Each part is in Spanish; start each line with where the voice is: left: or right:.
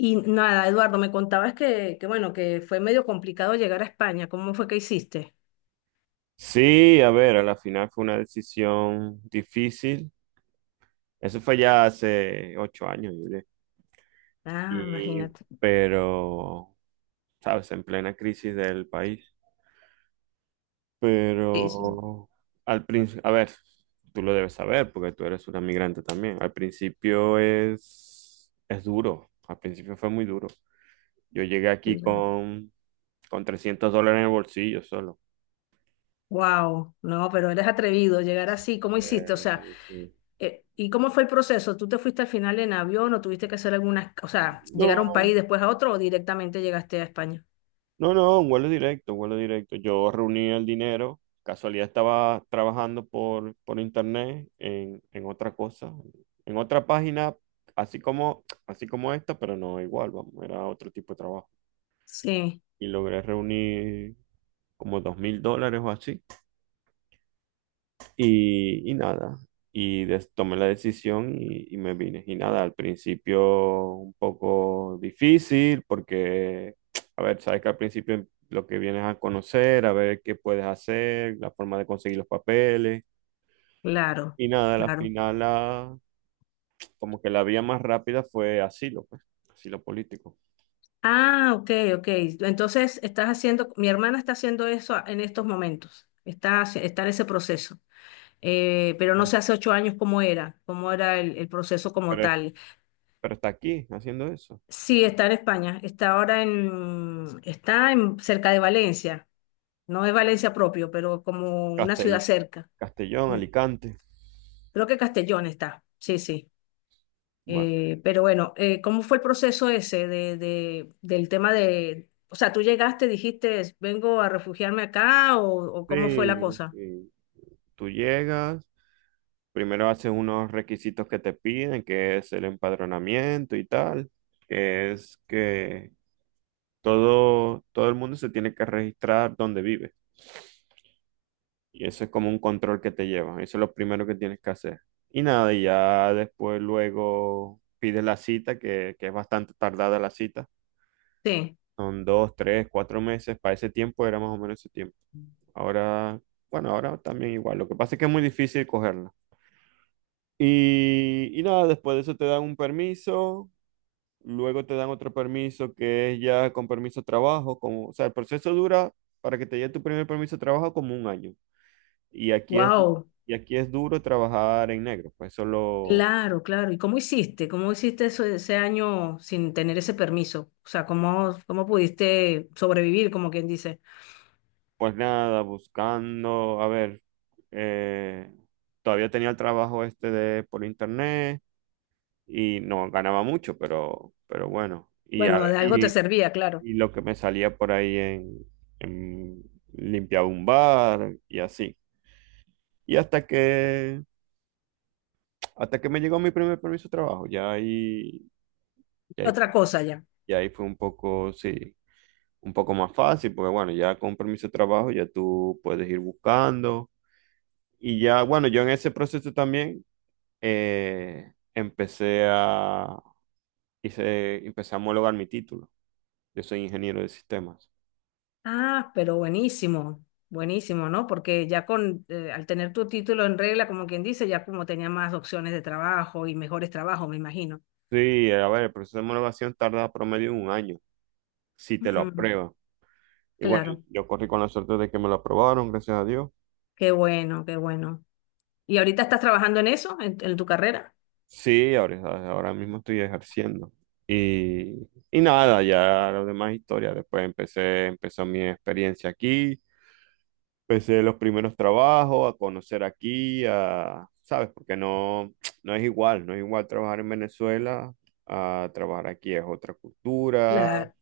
left: Y nada, Eduardo, me contabas que bueno, que fue medio complicado llegar a España. ¿Cómo fue que hiciste?
right: Sí, a ver, a la final fue una decisión difícil. Eso fue ya hace 8 años, yo diría.
left: Ah,
right: Y,
left: imagínate.
right: pero, sabes, en plena crisis del país. Pero, al principio, a ver, tú lo debes saber porque tú eres una migrante también. Al principio es duro. Al principio fue muy duro. Yo llegué aquí con 300 dólares en el bolsillo solo.
left: Wow, no, pero eres atrevido llegar así. ¿Cómo hiciste? O sea,
right: Sí.
left: ¿y cómo fue el proceso? ¿Tú te fuiste al final en avión o tuviste que hacer algunas, o sea, llegar a un país
right: No,
left: después a otro o directamente llegaste a España?
right: no, no, un vuelo directo, un vuelo directo. Yo reuní el dinero, casualidad estaba trabajando por internet en otra cosa, en otra página, así como esta, pero no igual, vamos, era otro tipo de trabajo.
left: Sí,
right: Y logré reunir como 2.000 dólares o así. Y nada, y tomé la decisión y me vine. Y nada, al principio un poco difícil porque, a ver, sabes que al principio lo que vienes a conocer, a ver qué puedes hacer, la forma de conseguir los papeles.
left: claro,
right: Y nada, al
left: claro.
right: final como que la vía más rápida fue asilo, pues, asilo político.
left: Ah, ok, ok. Entonces estás haciendo, mi hermana está haciendo eso en estos momentos. Está, está en ese proceso. Pero no sé hace 8 años cómo era, el proceso como
right: Pero,
left: tal.
right: pero está aquí haciendo eso.
left: Sí, está en España, está ahora cerca de Valencia, no es Valencia propio, pero como una ciudad
right: Castell-
left: cerca.
right: Castellón,
left: Mm.
right: Alicante.
left: Creo que Castellón está, sí, sí.
right: Bueno,
left: Pero bueno, ¿cómo fue el proceso ese de, del tema de, o sea, tú llegaste, dijiste, vengo a refugiarme acá o cómo fue la
right: sí,
left: cosa?
right: sí. Tú llegas. Primero haces unos requisitos que te piden, que es el empadronamiento y tal, que es que todo el mundo se tiene que registrar donde vive. Y eso es como un control que te llevan. Eso es lo primero que tienes que hacer. Y nada, y ya después luego pides la cita, que es bastante tardada la cita.
left: Sí,
right: Son 2, 3, 4 meses. Para ese tiempo era más o menos ese tiempo. Ahora, bueno, ahora también igual. Lo que pasa es que es muy difícil cogerla. Y nada, después de eso te dan un permiso. Luego te dan otro permiso que es ya con permiso de trabajo, como, o sea, el proceso dura para que te llegue tu primer permiso de trabajo como un año. Y aquí es,
left: wow.
right: y aquí es duro trabajar en negro, pues solo,
left: Claro, claro. ¿Y cómo hiciste? ¿Cómo hiciste eso, ese año sin tener ese permiso? O sea, ¿cómo pudiste sobrevivir, como quien dice?
right: pues nada, buscando, a ver, eh, todavía tenía el trabajo este de por internet y no ganaba mucho, pero bueno, y, a-
left: Bueno, de algo te
right: y,
left: servía, claro.
right: y lo que me salía por ahí en, limpiaba un bar y así. Y hasta que Hasta que me llegó mi primer permiso de trabajo, ya ahí,
left: Otra
right: fu-
left: cosa ya.
right: ya ahí fue un poco, sí, un poco más fácil, porque bueno, ya con permiso de trabajo ya tú puedes ir buscando. Y ya, bueno, yo en ese proceso también, eh, empecé a, empecé a homologar mi título. Yo soy ingeniero de sistemas.
left: Ah, pero buenísimo, buenísimo, ¿no? Porque ya al tener tu título en regla, como quien dice, ya como tenía más opciones de trabajo y mejores trabajos, me imagino.
right: Sí, a ver, el proceso de homologación tarda promedio un año, si te lo
left: Ujú,
right: aprueban. Y bueno,
left: claro,
right: yo corrí con la suerte de que me lo aprobaron, gracias a Dios.
left: qué bueno, qué bueno. ¿Y ahorita estás trabajando en eso, en tu carrera?
right: Sí, ahora mismo estoy ejerciendo. Y nada, ya las demás historias. Después empezó mi experiencia aquí. Empecé los primeros trabajos, a conocer aquí, ¿sabes? Porque no, no es igual, no es igual trabajar en Venezuela a trabajar aquí. Es otra cultura,
left: Claro,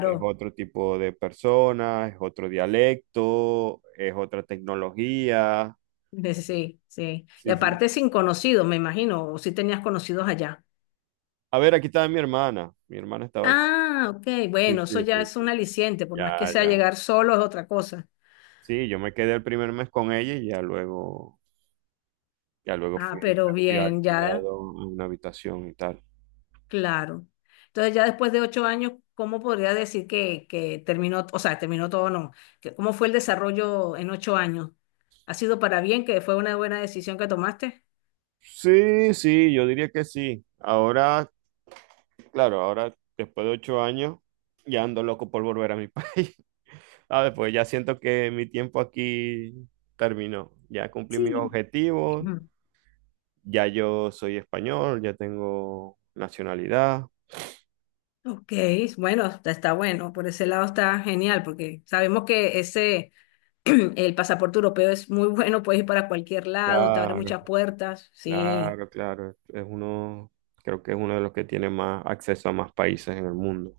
right: es otro tipo de personas, es otro dialecto, es otra tecnología.
left: Sí, sí. Y
right: Sí, sí.
left: aparte sin conocidos, me imagino, o si tenías conocidos allá.
right: A ver, aquí estaba mi hermana. Mi hermana estaba aquí.
left: Ah, ok,
right: Sí,
left: bueno, eso
right: sí,
left: ya
right: sí,
left: es un
right: sí.
left: aliciente, por más que
right: Ya,
left: sea
right: ya.
left: llegar solo es otra cosa.
right: Sí, yo me quedé el primer mes con ella y ya luego
left: Ah,
right: fui, me
left: pero
right: fui
left: bien, ya,
right: alquilado a una habitación y tal.
left: claro. Entonces ya después de 8 años, ¿cómo podría decir que terminó, o sea, terminó todo o no? ¿Cómo fue el desarrollo en 8 años? ¿Ha sido para bien, que fue una buena decisión que tomaste?
right: Sí, sí, yo diría que sí. Ahora, claro, ahora después de 8 años, ya ando loco por volver a mi país. Ah, después ya siento que mi tiempo aquí terminó. Ya cumplí mis
left: Sí.
right: objetivos,
left: Mm.
right: ya yo soy español, ya tengo nacionalidad.
left: Ok, bueno, está bueno, por ese lado está genial, porque sabemos que ese, el pasaporte europeo es muy bueno, puedes ir para cualquier lado, te abre
right: Claro.
left: muchas puertas. Sí,
right: Claro, claro. Es uno, creo que es uno de los que tiene más acceso a más países en el mundo.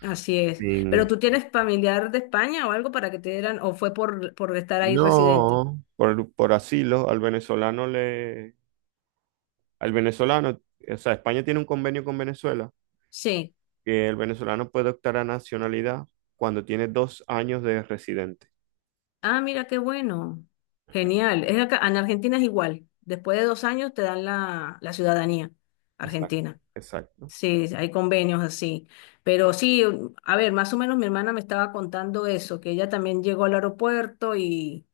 left: así es. Pero
right: Sin-
left: tú tienes familiar de España o algo para que te dieran, o fue por estar ahí residente.
right: No, por asilo, al venezolano, o sea, España tiene un convenio con Venezuela,
left: Sí.
right: que el venezolano puede optar a nacionalidad cuando tiene 2 años de residente.
left: Ah, mira qué bueno. Genial. Es acá, en Argentina es igual. Después de 2 años te dan la ciudadanía
right: Exacto,
left: argentina.
right: exacto.
left: Sí, hay convenios así. Pero sí, a ver, más o menos mi hermana me estaba contando eso, que ella también llegó al aeropuerto y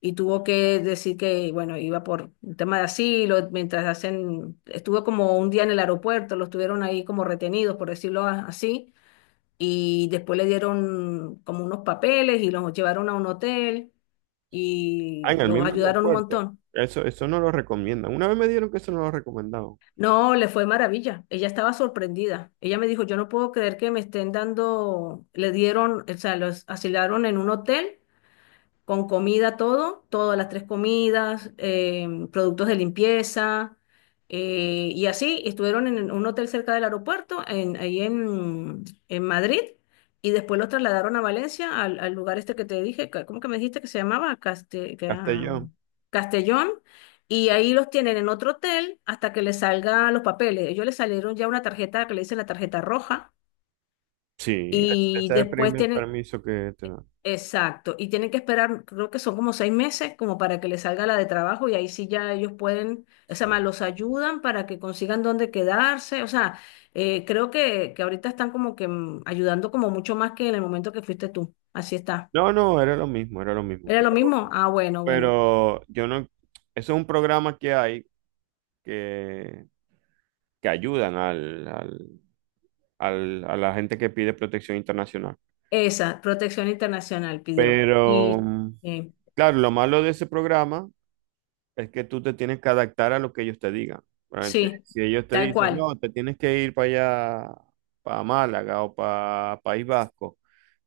left: tuvo que decir que, bueno, iba por un tema de asilo, mientras hacen, estuvo como un día en el aeropuerto, los tuvieron ahí como retenidos, por decirlo así, y después le dieron como unos papeles y los llevaron a un hotel
right: Ah,
left: y
right: en el
left: los
right: mismo
left: ayudaron un
right: aeropuerto.
left: montón.
right: Eso no lo recomiendan. Una vez me dieron que eso no lo recomendaban.
left: No, le fue maravilla. Ella estaba sorprendida. Ella me dijo, yo no puedo creer que me estén dando, le dieron, o sea, los asilaron en un hotel con comida todo, todas las tres comidas, productos de limpieza, y así estuvieron en un hotel cerca del aeropuerto, ahí en Madrid, y después los trasladaron a Valencia, al lugar este que te dije, ¿cómo que me dijiste que se llamaba?
right: Castellón.
left: Castellón. Y ahí los tienen en otro hotel hasta que les salgan los papeles. Ellos les salieron ya una tarjeta que le dicen la tarjeta roja.
right: Sí, ese es
left: Y
right: el
left: después
right: primer
left: tienen,
right: permiso que te dan.
left: exacto, y tienen que esperar, creo que son como 6 meses, como para que les salga la de trabajo y ahí sí ya ellos pueden, o sea,
right: Sí.
left: más los ayudan para que consigan dónde quedarse, o sea, creo que ahorita están como que ayudando como mucho más que en el momento que fuiste tú, así está.
right: No, no, era lo mismo, era lo mismo.
left: ¿Era lo mismo? Ah, bueno, bueno.
right: Pero yo no, eso es un programa que hay que, que ayudan a la gente que pide protección internacional.
left: Esa, protección internacional pidió.
right: Pero,
left: Y eh,
right: claro, lo malo de ese programa es que tú te tienes que adaptar a lo que ellos te digan. Realmente,
left: sí,
right: si ellos te
left: tal
right: dicen,
left: cual,
right: no, te tienes que ir para allá, para Málaga o para País Vasco,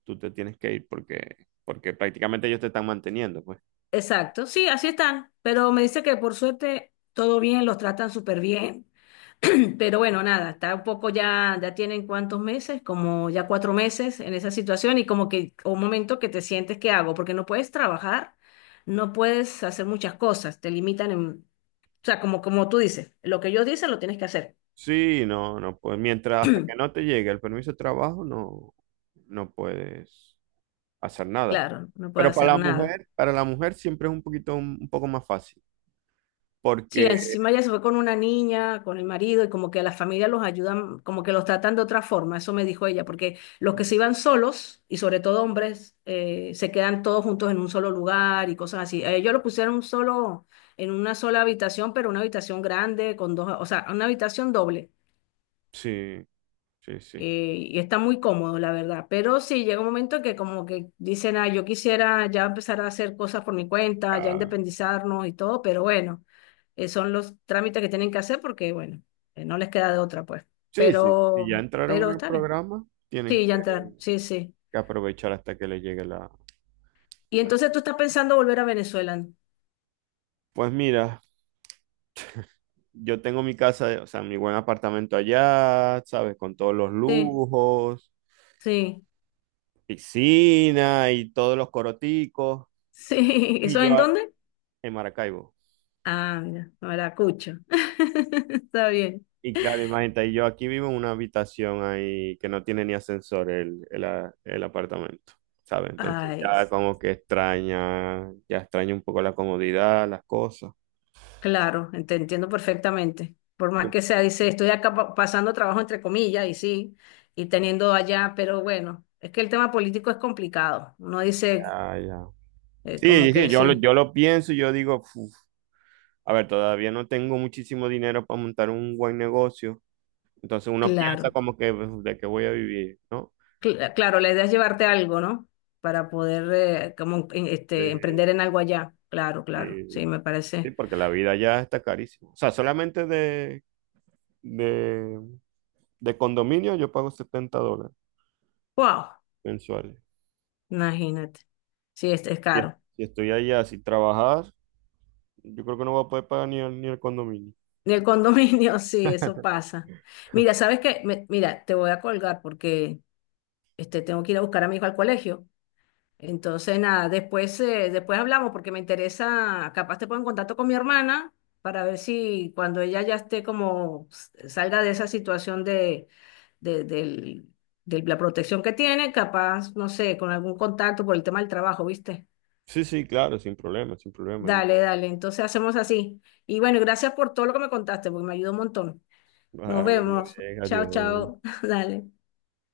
right: tú te tienes que ir porque prácticamente ellos te están manteniendo, pues.
left: exacto, sí, así están, pero me dice que por suerte todo bien, los tratan súper bien. Pero bueno, nada, está un poco ya, ya tienen cuántos meses, como ya 4 meses en esa situación y como que un momento que te sientes, ¿qué hago? Porque no puedes trabajar, no puedes hacer muchas cosas, te limitan en, o sea, como tú dices, lo que ellos dicen lo tienes que hacer.
right: Sí, no, no puedes. Mientras hasta que no te llegue el permiso de trabajo, no, no puedes hacer nada.
left: Claro, no puedes
right: Pero
left: hacer
right: para la
left: nada.
right: mujer, para la mujer siempre es un poco más fácil.
left: Sí,
right: Porque
left: encima ella se fue con una niña, con el marido, y como que la familia los ayudan, como que los tratan de otra forma, eso me dijo ella, porque los que se iban solos, y sobre todo hombres, se quedan todos juntos en un solo lugar y cosas así. A ellos lo pusieron un solo, en una sola habitación, pero una habitación grande, con dos, o sea, una habitación doble
right: sí, sí, sí.
left: y está muy cómodo, la verdad. Pero sí, llega un momento que como que dicen, ah, yo quisiera ya empezar a hacer cosas por mi cuenta, ya
right: Ah,
left: independizarnos y todo, pero bueno, son los trámites que tienen que hacer porque, bueno, no les queda de otra, pues.
right: sí, sí. Si ya
left: Pero,
right: entraron
left: pero
right: en el
left: está bien.
right: programa, tienen
left: Sí,
right: que
left: ya entrar, sí, sí.
right: que aprovechar hasta que les llegue.
left: Y
right: La-
left: entonces tú estás pensando volver a Venezuela, ¿no?
right: Pues mira, yo tengo mi casa, o sea, mi buen apartamento allá, ¿sabes? Con todos los
left: Sí,
right: lujos,
left: sí,
right: piscina y todos los coroticos.
left: sí.
right: Y
left: ¿Eso
right: yo,
left: en dónde?
right: en Maracaibo.
left: Ah, mira, Maracucho. Está bien.
right: Y claro, imagínate, yo aquí vivo en una habitación ahí que no tiene ni ascensor el apartamento, ¿sabes? Entonces
left: Ay.
right: ya como que extraña, ya extraña un poco la comodidad, las cosas.
left: Claro, te entiendo perfectamente. Por más que sea, dice, estoy acá pasando trabajo entre comillas y sí, y teniendo allá, pero bueno, es que el tema político es complicado. Uno dice,
right: Ya, ya. Sí,
left: como
right: sí, sí,
left: que
right: yo lo,
left: sí,
right: yo lo pienso y yo digo, "Uf, a ver, todavía no tengo muchísimo dinero para montar un buen negocio. Entonces uno piensa
left: claro.
right: como que "Uf, de qué voy a vivir, ¿no?
left: Claro, la idea es llevarte algo, ¿no? Para poder como este, emprender
right: Sí,
left: en algo allá. Claro, claro,
right: sí,
left: sí, me
right: sí,
left: parece.
right: porque la vida ya está carísima. O sea, solamente de, de, De, condominio yo pago 70 dólares
left: Wow,
right: mensuales.
left: imagínate. Sí, este es
right: Si
left: caro.
right: si estoy allá sin trabajar, yo creo que no voy a poder pagar ni el, condominio.
left: Y el condominio, sí, eso pasa. Mira, ¿sabes qué? Mira, te voy a colgar porque... Este, tengo que ir a buscar a mi hijo al colegio. Entonces, nada, después, después hablamos porque me interesa, capaz te pongo en contacto con mi hermana para ver si cuando ella ya esté como salga de esa situación de, de, del- de la protección que tiene, capaz, no sé, con algún contacto por el tema del trabajo, ¿viste?
right: Sí, sí, claro, sin problema, sin problema. Yo,
left: Dale, dale, entonces hacemos así. Y bueno, gracias por todo lo que me contaste, porque me ayudó un montón. Nos
right: vale,
left: vemos.
right: bien,
left: Chao,
right: adiós.
left: chao. Dale.